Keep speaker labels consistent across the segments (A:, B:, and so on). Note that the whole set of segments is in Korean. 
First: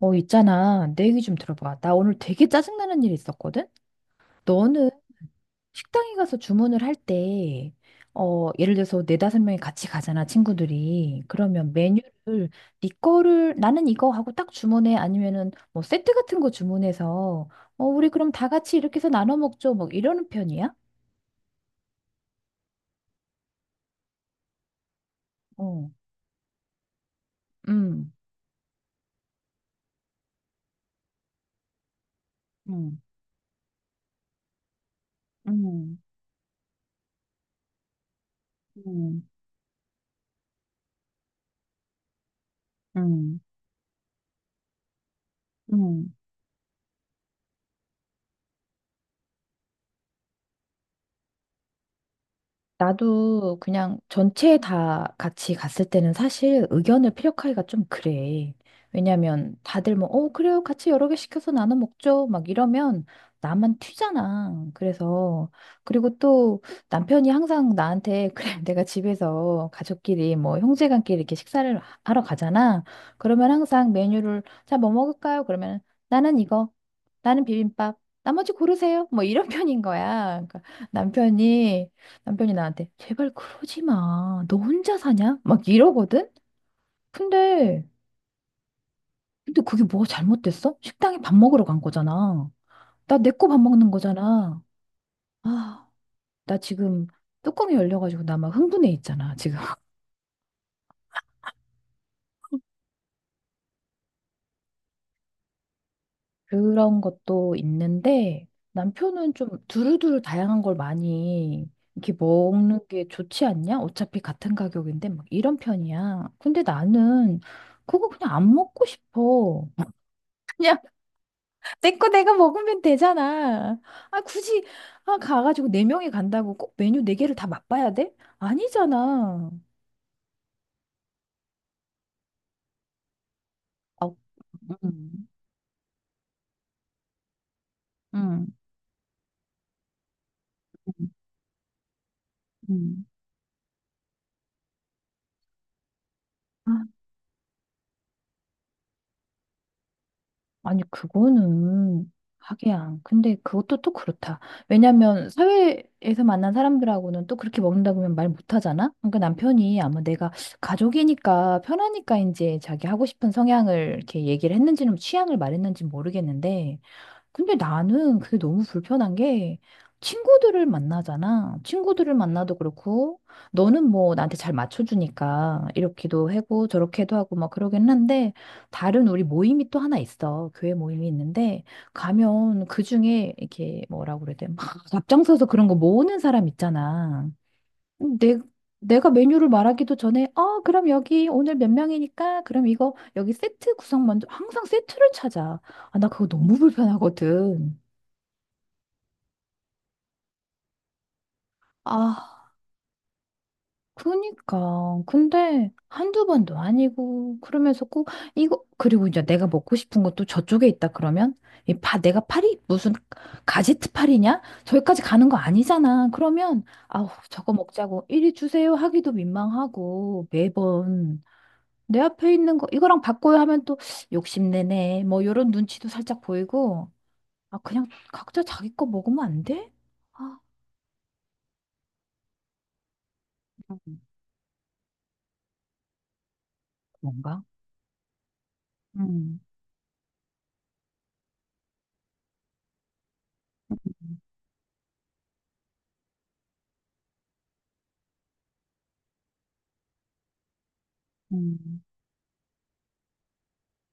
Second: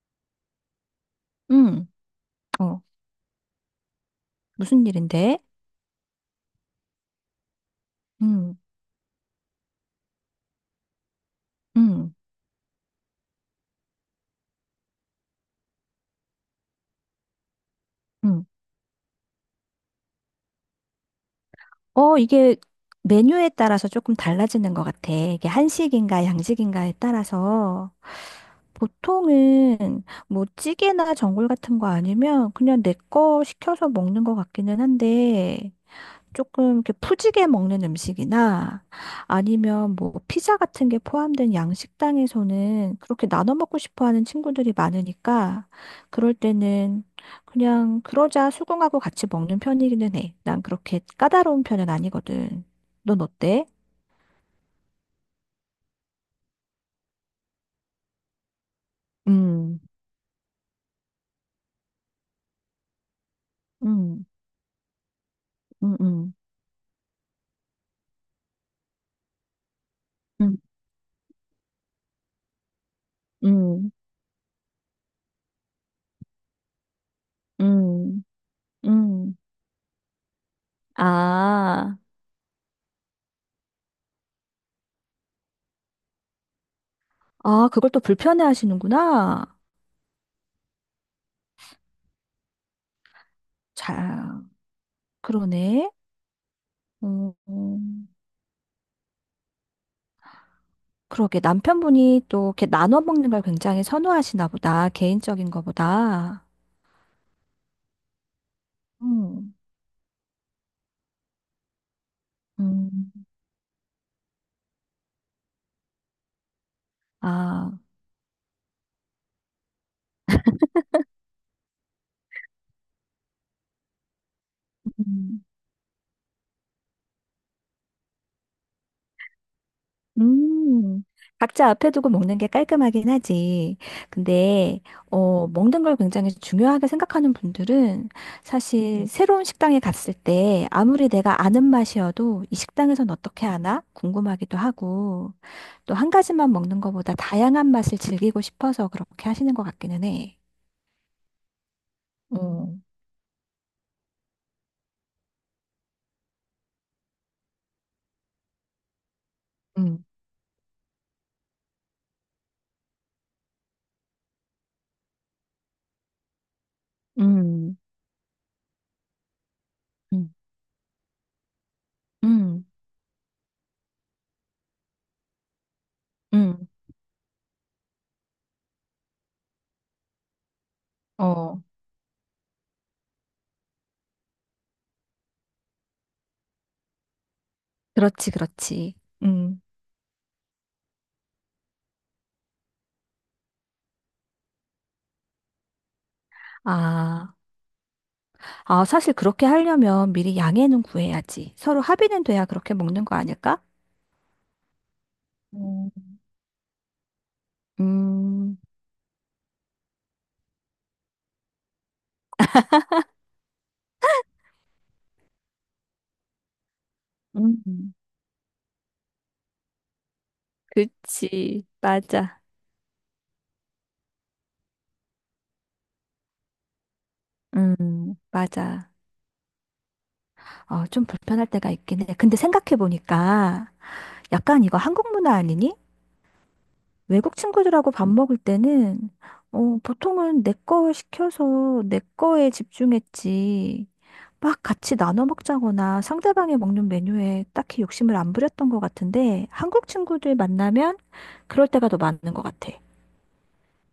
A: 있잖아. 내 얘기 좀 들어봐.
B: 응,
A: 나 오늘 되게
B: 어,
A: 짜증나는 일이 있었거든?
B: 무슨
A: 너는
B: 일인데?
A: 식당에 가서 주문을 할 때,
B: 음.
A: 예를 들어서 네다섯 명이 같이 가잖아, 친구들이. 그러면
B: 음.
A: 메뉴를 네 거를 나는 이거 하고 딱 주문해. 아니면은 뭐 세트 같은 거 주문해서, 우리 그럼
B: 음.
A: 다 같이 이렇게 해서 나눠 먹죠. 막 이러는 편이야?
B: 어, 이게 메뉴에 따라서 조금 달라지는 것 같아. 이게
A: 어,
B: 한식인가 양식인가에 따라서
A: 음,
B: 보통은 뭐 찌개나 전골 같은 거 아니면 그냥 내
A: 음,
B: 거 시켜서 먹는 것 같기는 한데
A: 음,
B: 조금 이렇게 푸지게 먹는 음식이나
A: 음,
B: 아니면 뭐 피자 같은 게 포함된 양식당에서는 그렇게
A: 음.
B: 나눠 먹고 싶어 하는 친구들이 많으니까
A: 음.
B: 그럴 때는 그냥 그러자 수긍하고 같이 먹는 편이기는 해. 난 그렇게 까다로운 편은 아니거든. 넌
A: 나도
B: 어때?
A: 그냥 전체 다 같이 갔을 때는 사실 의견을 피력하기가 좀 그래. 왜냐면
B: 음.
A: 다들 뭐, 그래요. 같이 여러 개 시켜서 나눠 먹죠. 막 이러면 나만
B: 음.
A: 튀잖아. 그래서,
B: 음.
A: 그리고
B: 음.
A: 또 남편이 항상 나한테, 그래, 내가 집에서 가족끼리
B: 음.
A: 뭐 형제간끼리 이렇게 식사를 하러 가잖아. 그러면
B: 음.
A: 항상 메뉴를, 자, 뭐 먹을까요? 그러면 나는 이거, 나는 비빔밥,
B: 음.
A: 나머지 고르세요. 뭐
B: 음.
A: 이런 편인 거야. 그러니까 남편이
B: 아,
A: 남편이 나한테 제발 그러지 마. 너 혼자 사냐? 막 이러거든?
B: 아,
A: 근데,
B: 그걸 또 불편해 하시는구나.
A: 근데 그게 뭐가 잘못됐어? 식당에 밥 먹으러 간 거잖아. 나 내 거 밥 먹는
B: 자,
A: 거잖아. 아,
B: 그러네.
A: 나 지금 뚜껑이
B: 음.
A: 열려가지고 나 막 흥분해 있잖아, 지금.
B: 그러게 남편분이 또 이렇게 나눠 먹는 걸 굉장히 선호하시나 보다. 개인적인 거보다.
A: 그런 것도 있는데 남편은 좀
B: 음.
A: 두루두루 다양한 걸 많이 이렇게 먹는 게
B: 음.
A: 좋지 않냐? 어차피 같은 가격인데 막 이런 편이야. 근데 나는
B: 아.
A: 그거 그냥 안 먹고 싶어. 그냥 내 거 내가 먹으면 되잖아. 아, 굳이, 아,
B: 음.
A: 가가지고 네 명이 간다고 꼭 메뉴 네 개를 다 맛봐야 돼? 아니잖아.
B: 음. 각자 앞에 두고 먹는 게 깔끔하긴 하지.
A: 아,
B: 근데,
A: 음,
B: 어, 먹는 걸 굉장히 중요하게 생각하는 분들은
A: 음,
B: 사실 새로운 식당에 갔을 때 아무리
A: 음,
B: 내가 아는 맛이어도 이
A: 음.
B: 식당에선 어떻게 하나 궁금하기도 하고 또 한 가지만
A: 아,
B: 먹는 것보다 다양한 맛을 즐기고 싶어서 그렇게 하시는 것 같기는 해.
A: 아니, 그거는,
B: 어.
A: 하기야. 근데 그것도 또 그렇다. 왜냐면, 사회에서 만난 사람들하고는 또 그렇게 먹는다고 하면 말 못하잖아? 그러니까 남편이 아마
B: 음.
A: 내가 가족이니까 편하니까 이제 자기 하고 싶은 성향을 이렇게 얘기를 했는지는 취향을 말했는지 모르겠는데, 근데
B: 음.
A: 나는 그게 너무 불편한 게
B: 음.
A: 친구들을 만나잖아. 친구들을 만나도
B: 음.
A: 그렇고 너는 뭐 나한테 잘 맞춰주니까 이렇게도 하고
B: 음.
A: 저렇게도 하고 막 그러긴 한데 다른 우리 모임이 또 하나 있어. 교회 모임이
B: 어,
A: 있는데 가면 그중에 이렇게 뭐라고 그래야 돼? 막 앞장서서 그런 거 모으는 사람 있잖아.
B: 그렇지,
A: 내,
B: 그렇지.
A: 내가 메뉴를
B: 음.
A: 말하기도 전에, 그럼 여기 오늘 몇 명이니까, 그럼 이거 여기 세트 구성 먼저, 항상 세트를 찾아. 아, 나 그거 너무
B: 아,
A: 불편하거든.
B: 아, 사실 그렇게 하려면 미리 양해는 구해야지. 서로 합의는 돼야
A: 아,
B: 그렇게 먹는 거 아닐까?
A: 그니까. 근데
B: 음.
A: 한두 번도 아니고, 그러면서 꼭,
B: 음.
A: 이거, 그리고 이제 내가 먹고 싶은 것도 저쪽에 있다 그러면, 내가 파리? 무슨 가지트 파리냐? 저기까지 가는 거 아니잖아. 그러면, 아우, 저거
B: 음.
A: 먹자고, 이리 주세요 하기도 민망하고, 매번.
B: 그치,
A: 내 앞에
B: 맞아.
A: 있는 거 이거랑 바꿔요 하면 또 욕심내네 뭐 요런 눈치도 살짝 보이고 아 그냥
B: 음.
A: 각자 자기 거
B: 맞아.
A: 먹으면 안 돼? 아
B: 어, 좀 불편할 때가 있긴 해. 근데 생각해보니까
A: 음,
B: 약간 이거 한국 문화 아니니? 외국
A: 뭔가
B: 친구들하고 밥 먹을 때는
A: 음,
B: 어, 보통은 내 거 시켜서 내 거에 집중했지. 막 같이 나눠 먹자거나 상대방이 먹는 메뉴에 딱히 욕심을 안 부렸던 것 같은데 한국 친구들 만나면 그럴
A: 음.
B: 때가 더 많은 것 같아.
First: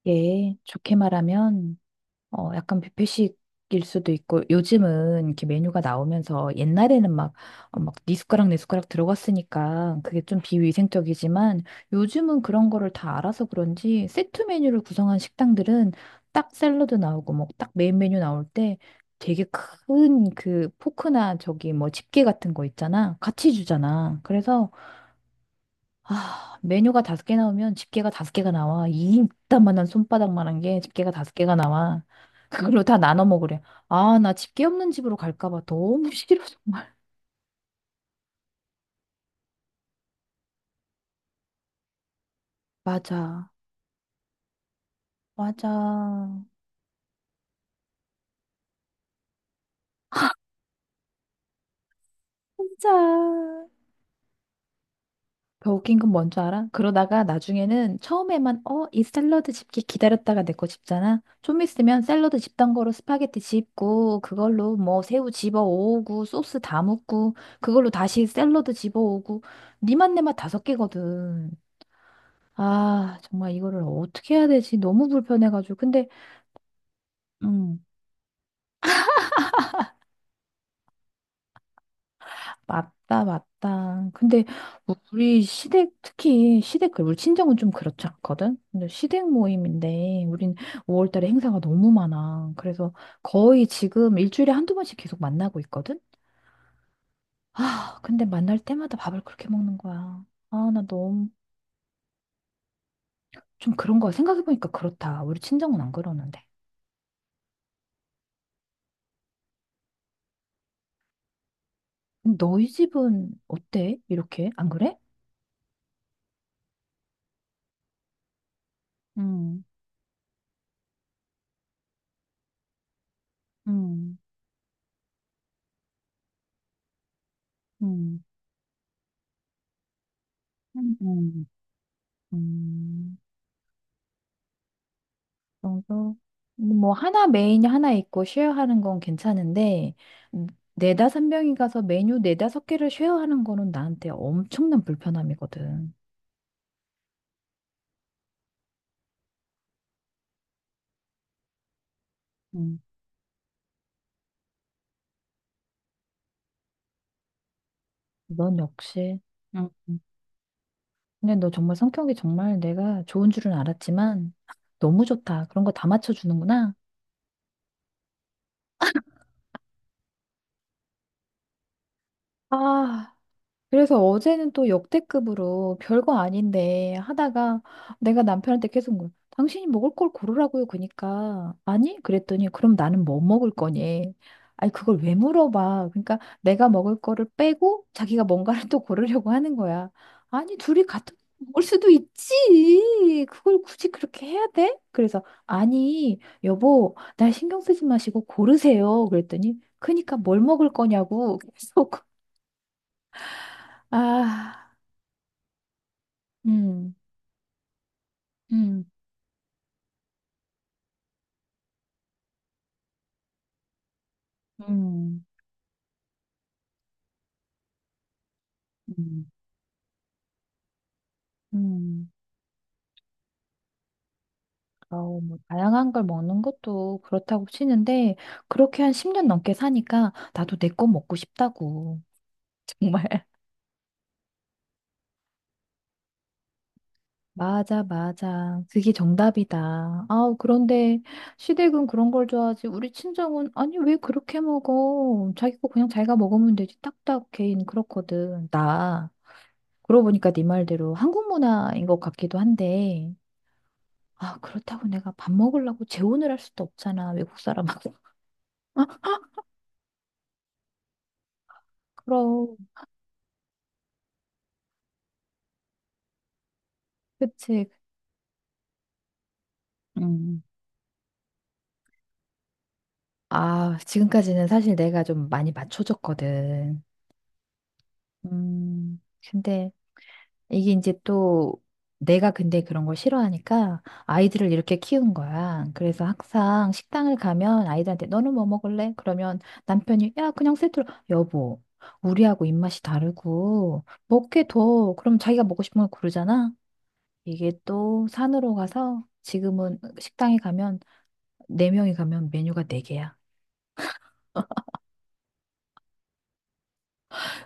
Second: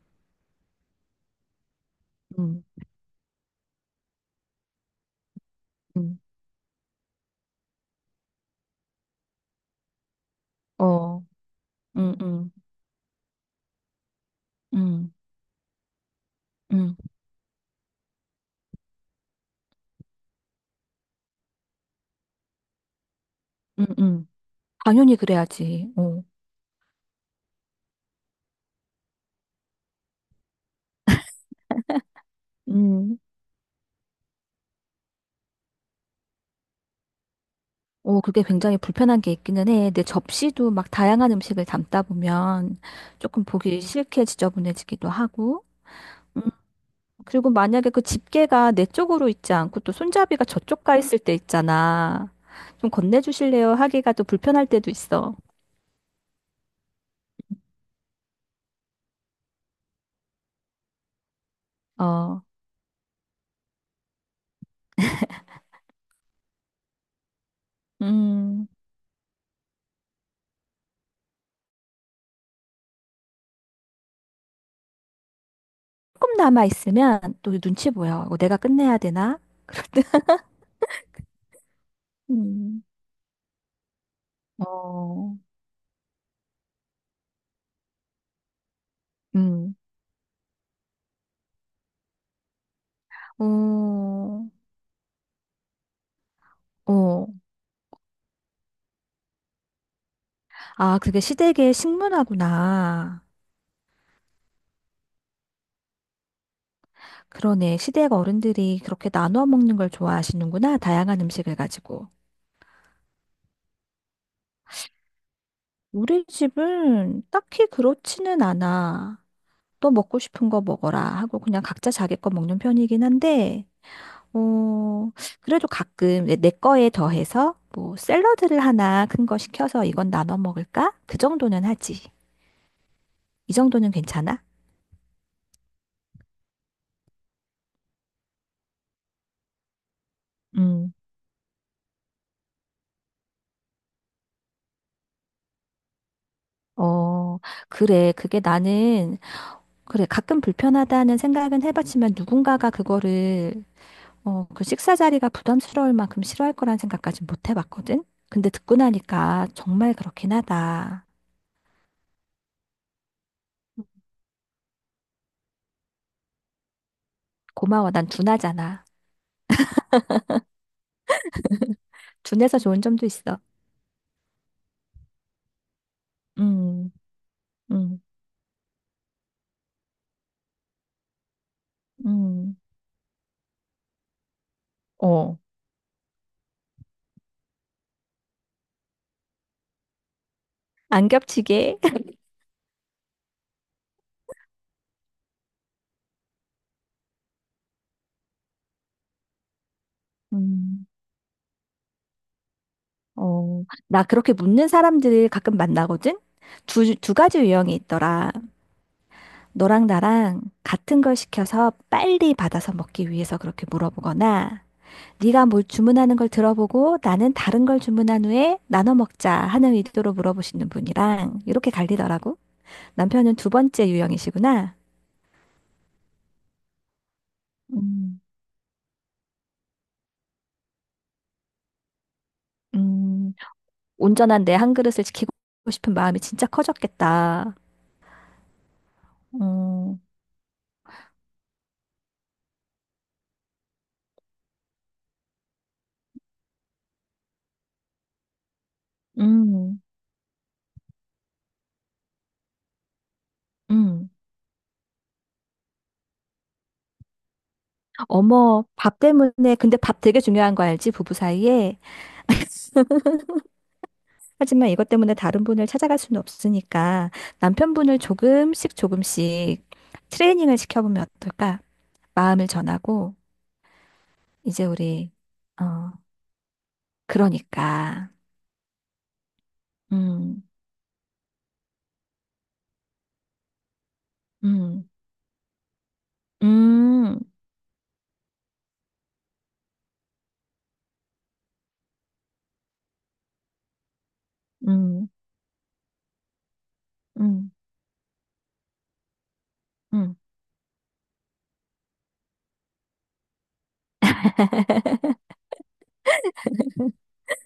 A: 예 좋게 말하면
B: 음.
A: 약간 뷔페식일 수도 있고, 요즘은 이렇게 메뉴가
B: 음.
A: 나오면서 옛날에는 막, 막, 네 숟가락, 내 숟가락 들어갔으니까 그게 좀
B: 어.
A: 비위생적이지만
B: 음.
A: 요즘은
B: 음.
A: 그런 거를 다 알아서 그런지 세트 메뉴를
B: 음.
A: 구성한 식당들은 딱 샐러드
B: 음.
A: 나오고, 뭐, 딱 메인 메뉴 나올 때 되게 큰 그 포크나 저기 뭐 집게 같은 거 있잖아. 같이
B: 음.
A: 주잖아.
B: 음.
A: 그래서
B: 당연히 그래야지. 어.
A: 아, 메뉴가 다섯 개 나오면 집게가 다섯 개가 나와. 이 이따만한 손바닥만한 게 집게가 다섯 개가 나와. 그걸로 다
B: 음.
A: 나눠 먹으래. 아, 나 집게 없는 집으로 갈까 봐 너무 싫어, 정말.
B: 어, 그게 굉장히 불편한 게 있기는 해. 내 접시도 막 다양한 음식을 담다 보면 조금
A: 맞아.
B: 보기 싫게 지저분해지기도 하고.
A: 맞아.
B: 그리고 만약에 그 집게가 내 쪽으로 있지 않고 또 손잡이가 저쪽 가 있을 때 있잖아. 좀
A: 맞아.
B: 건네주실래요? 하기가 또 불편할 때도 있어.
A: 더 웃긴 건 뭔 줄 알아? 그러다가 나중에는 처음에만 이 샐러드 집기 기다렸다가 내 거 집잖아. 좀 있으면 샐러드
B: 어.
A: 집던 거로 스파게티 집고 그걸로 뭐 새우 집어 오고 소스 다 묻고 그걸로 다시
B: 음.
A: 샐러드 집어 오고 니 맛 내 맛 다섯 개거든. 아, 정말 이거를 어떻게 해야 되지? 너무 불편해가지고. 근데
B: 조금 남아 있으면 또
A: 음,
B: 눈치 보여. 이거 내가 끝내야 되나? 그럴 때, 음.
A: 맞다, 맞다. 근데
B: 어.
A: 우리 시댁, 특히 시댁, 그 우리 친정은 좀 그렇지 않거든? 근데 시댁
B: 음.
A: 모임인데, 우린 5월 달에 행사가 너무 많아. 그래서 거의 지금
B: 어.
A: 일주일에 한두 번씩 계속 만나고 있거든?
B: 어.
A: 아, 근데 만날 때마다 밥을 그렇게 먹는 거야. 아, 나
B: 아, 그게
A: 너무,
B: 시댁의 식문화구나.
A: 좀 그런 거야. 생각해보니까 그렇다. 우리 친정은 안 그러는데.
B: 그러네. 시댁 어른들이 그렇게 나눠 먹는 걸 좋아하시는구나. 다양한 음식을 가지고.
A: 너희 집은 어때? 이렇게? 안 그래?
B: 우리 집은 딱히 그렇지는 않아.
A: 음,
B: 너 먹고 싶은 거 먹어라 하고 그냥 각자 자기 거 먹는 편이긴 한데,
A: 음,
B: 어, 그래도 가끔 내 거에 더해서 뭐
A: 음,
B: 샐러드를 하나 큰 거 시켜서 이건 나눠 먹을까?
A: 음,
B: 그 정도는 하지.
A: 음.
B: 이 정도는 괜찮아?
A: 정도? 뭐 하나 메인이 하나 있고 쉐어하는 건 괜찮은데 음,
B: 음.
A: 네다섯 명이 가서 메뉴 네다섯 개를 쉐어하는 거는 나한테 엄청난 불편함이거든.
B: 어, 그래. 그게 나는, 그래. 가끔 불편하다는 생각은 해봤지만 누군가가
A: 음,
B: 그거를 어, 그 식사 자리가 부담스러울 만큼 싫어할 거란 생각까진 못 해봤거든? 근데
A: 넌
B: 듣고
A: 역시.
B: 나니까
A: 음,
B: 정말
A: 음.
B: 그렇긴 하다.
A: 근데 너 정말 성격이 정말 내가 좋은 줄은 알았지만 너무 좋다. 그런 거 다 맞춰주는구나.
B: 고마워, 난 둔하잖아. 둔해서 좋은 점도
A: 아,
B: 있어.
A: 그래서 어제는 또 역대급으로 별거
B: 음.
A: 아닌데 하다가
B: 음.
A: 내가 남편한테 계속 물 당신이 먹을 걸 고르라고요. 그러니까 아니? 그랬더니
B: 음.
A: 그럼 나는 뭐 먹을 거니? 아니 그걸 왜
B: 어.
A: 물어봐? 그러니까 내가 먹을 거를 빼고 자기가 뭔가를 또 고르려고 하는 거야. 아니 둘이
B: 안
A: 같은 거 먹을
B: 겹치게.
A: 수도 있지. 그걸 굳이 그렇게 해야 돼? 그래서 아니 여보 날 신경 쓰지 마시고 고르세요. 그랬더니 그러니까 뭘 먹을
B: 음.
A: 거냐고 계속
B: 어. 나 그렇게
A: 아.
B: 묻는 사람들을 가끔 만나거든?
A: 음,
B: 두 가지 유형이 있더라.
A: 음,
B: 너랑 나랑 같은 걸 시켜서 빨리 받아서 먹기 위해서 그렇게 물어보거나,
A: 음,
B: 네가 뭘 주문하는 걸 들어보고 나는 다른 걸 주문한 후에 나눠
A: 음,
B: 먹자 하는 의도로 물어보시는 분이랑 이렇게
A: 음.
B: 갈리더라고. 남편은 두 번째 유형이시구나.
A: 아우, 뭐, 다양한 걸 먹는 것도 그렇다고 치는데,
B: 음.
A: 그렇게 한 10년 넘게 사니까, 나도 내 거 먹고 싶다고. 정말.
B: 음. 온전한 내 한 그릇을 지키고 싶은 마음이 진짜 커졌겠다.
A: 맞아, 맞아. 그게
B: 음.
A: 정답이다. 아우, 그런데, 시댁은 그런 걸 좋아하지. 우리 친정은, 아니, 왜 그렇게 먹어? 자기 거 그냥 자기가 먹으면 되지. 딱딱 개인 그렇거든.
B: 음.
A: 그러고 보니까 네 말대로 한국 문화인 것 같기도 한데,
B: 음.
A: 아, 그렇다고 내가 밥 먹으려고 재혼을 할 수도 없잖아, 외국 사람하고.
B: 어머, 밥 때문에, 근데 밥 되게 중요한 거 알지? 부부 사이에.
A: 그럼,
B: 하지만 이것 때문에 다른 분을 찾아갈 수는 없으니까
A: 그치.
B: 남편분을 조금씩 조금씩
A: 음.
B: 트레이닝을 시켜보면 어떨까? 마음을 전하고,
A: 아, 지금까지는
B: 이제
A: 사실 내가
B: 우리,
A: 좀 많이
B: 어,
A: 맞춰줬거든.
B: 그러니까,
A: 음, 근데
B: 음.
A: 이게 이제 또 내가 근데 그런 걸 싫어하니까 아이들을 이렇게
B: 음.
A: 키운 거야. 그래서 항상 식당을
B: 음.
A: 가면 아이들한테 너는 뭐 먹을래? 그러면 남편이 야, 그냥 세트로 여보, 우리하고 입맛이 다르고 먹게 더
B: 음.
A: 그럼 자기가 먹고 싶은 걸 고르잖아.
B: 음.
A: 이게 또 산으로 가서 지금은
B: 음.
A: 식당에 가면 네 명이 가면 메뉴가 네 개야.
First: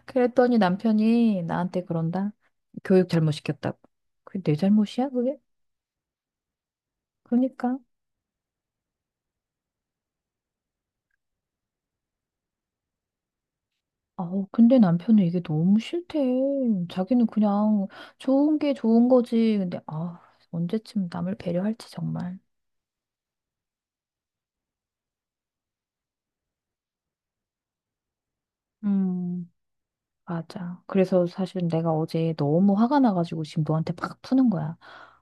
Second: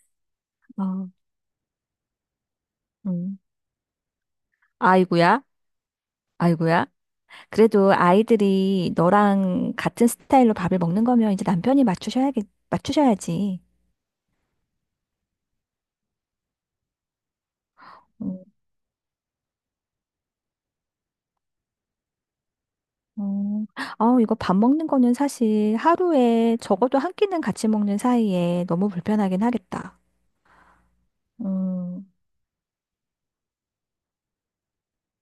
A: 그랬더니
B: 어.
A: 남편이 나한테 그런다. 교육 잘못
B: 음.
A: 시켰다고. 그게 내 잘못이야, 그게?
B: 아이고야, 아이고야.
A: 그러니까.
B: 그래도 아이들이 너랑 같은 스타일로 밥을 먹는 거면 이제 남편이 맞추셔야지.
A: 아우, 근데 남편은 이게 너무 싫대. 자기는 그냥
B: 음.
A: 좋은 게 좋은 거지. 근데 아, 언제쯤 남을 배려할지 정말.
B: 음. 어, 이거 밥 먹는 거는 사실 하루에 적어도 한 끼는 같이 먹는 사이에 너무 불편하긴
A: 음.
B: 하겠다.
A: 맞아. 그래서 사실 내가
B: 음.
A: 어제 너무 화가 나가지고 지금 너한테 팍 푸는 거야.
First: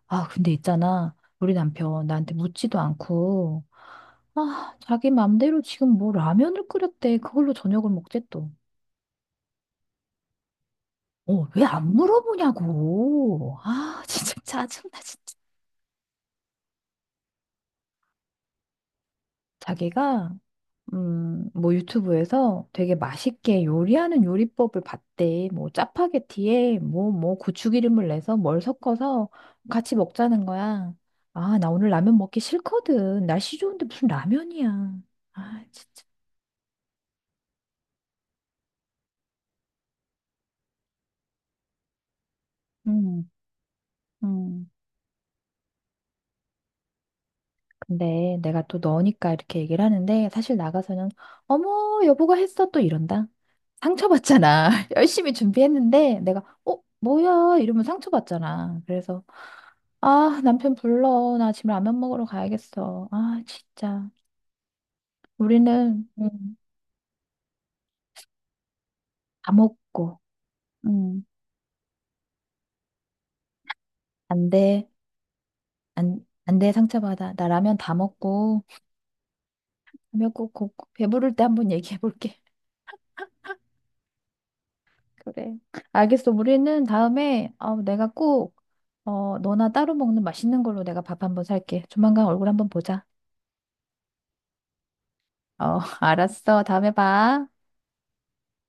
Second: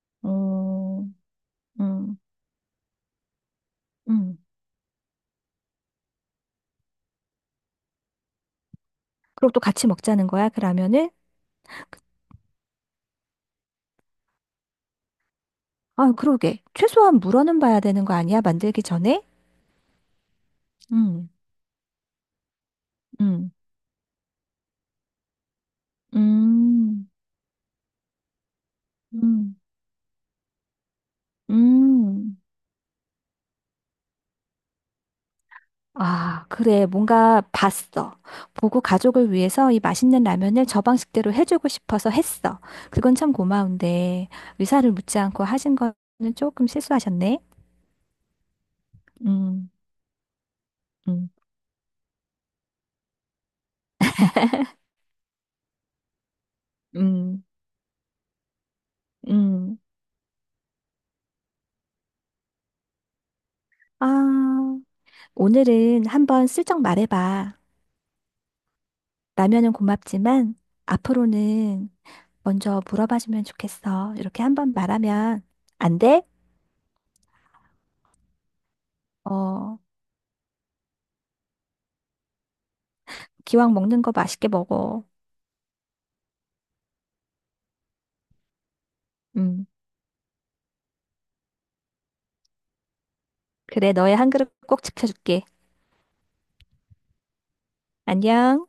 A: 아, 근데
B: 음.
A: 있잖아. 우리 남편
B: 음.
A: 나한테 묻지도 않고,
B: 음.
A: 아, 자기 맘대로 지금 뭐 라면을 끓였대. 그걸로 저녁을 먹재 또.
B: 그리고 또 같이 먹자는 거야? 그러면은,
A: 왜 안 물어보냐고. 아, 진짜 짜증나, 진짜.
B: 아, 그러게. 최소한 물어는 봐야 되는 거 아니야? 만들기 전에?
A: 자기가,
B: 음.
A: 뭐 유튜브에서 되게
B: 음.
A: 맛있게 요리하는 요리법을 봤대. 뭐 짜파게티에
B: 음.
A: 뭐 고추기름을 내서 뭘 섞어서
B: 음.
A: 같이 먹자는 거야. 아, 나 오늘 라면
B: 음.
A: 먹기 싫거든. 날씨 좋은데 무슨 라면이야. 아, 진짜.
B: 아, 그래. 뭔가 봤어. 보고 가족을 위해서 이 맛있는 라면을 저 방식대로 해주고 싶어서 했어. 그건
A: 음.
B: 참 고마운데,
A: 음,
B: 의사를 묻지 않고 하신 거는 조금 실수하셨네.
A: 근데 내가 또 너니까 이렇게
B: 음.
A: 얘기를 하는데 사실 나가서는
B: 음.
A: 어머, 여보가 했어 또 이런다. 상처받잖아. 열심히 준비했는데 내가
B: 음.
A: 뭐야 이러면 상처받잖아. 그래서
B: 음.
A: 아, 남편 불러. 나 지금 라면 먹으러 가야겠어. 아, 진짜.
B: 아, 오늘은
A: 우리는
B: 한번 슬쩍 말해봐.
A: 다
B: 라면은
A: 먹고.
B: 고맙지만
A: 음,
B: 앞으로는 먼저 물어봐주면 좋겠어. 이렇게
A: 안
B: 한번
A: 돼.
B: 말하면 안 돼?
A: 안 돼. 상처받아. 나 라면 다 먹고.
B: 어,
A: 라면 꼭, 꼭, 꼭 배부를 때 한번 얘기해 볼게.
B: 기왕 먹는 거 맛있게 먹어.
A: 그래. 알겠어. 우리는 다음에 내가 꼭
B: 음,
A: 너나 따로 먹는 맛있는 걸로 내가 밥 한번 살게. 조만간 얼굴 한번 보자.
B: 그래, 너의 한 그릇 꼭 지켜줄게.
A: 알았어. 다음에 봐.
B: 안녕.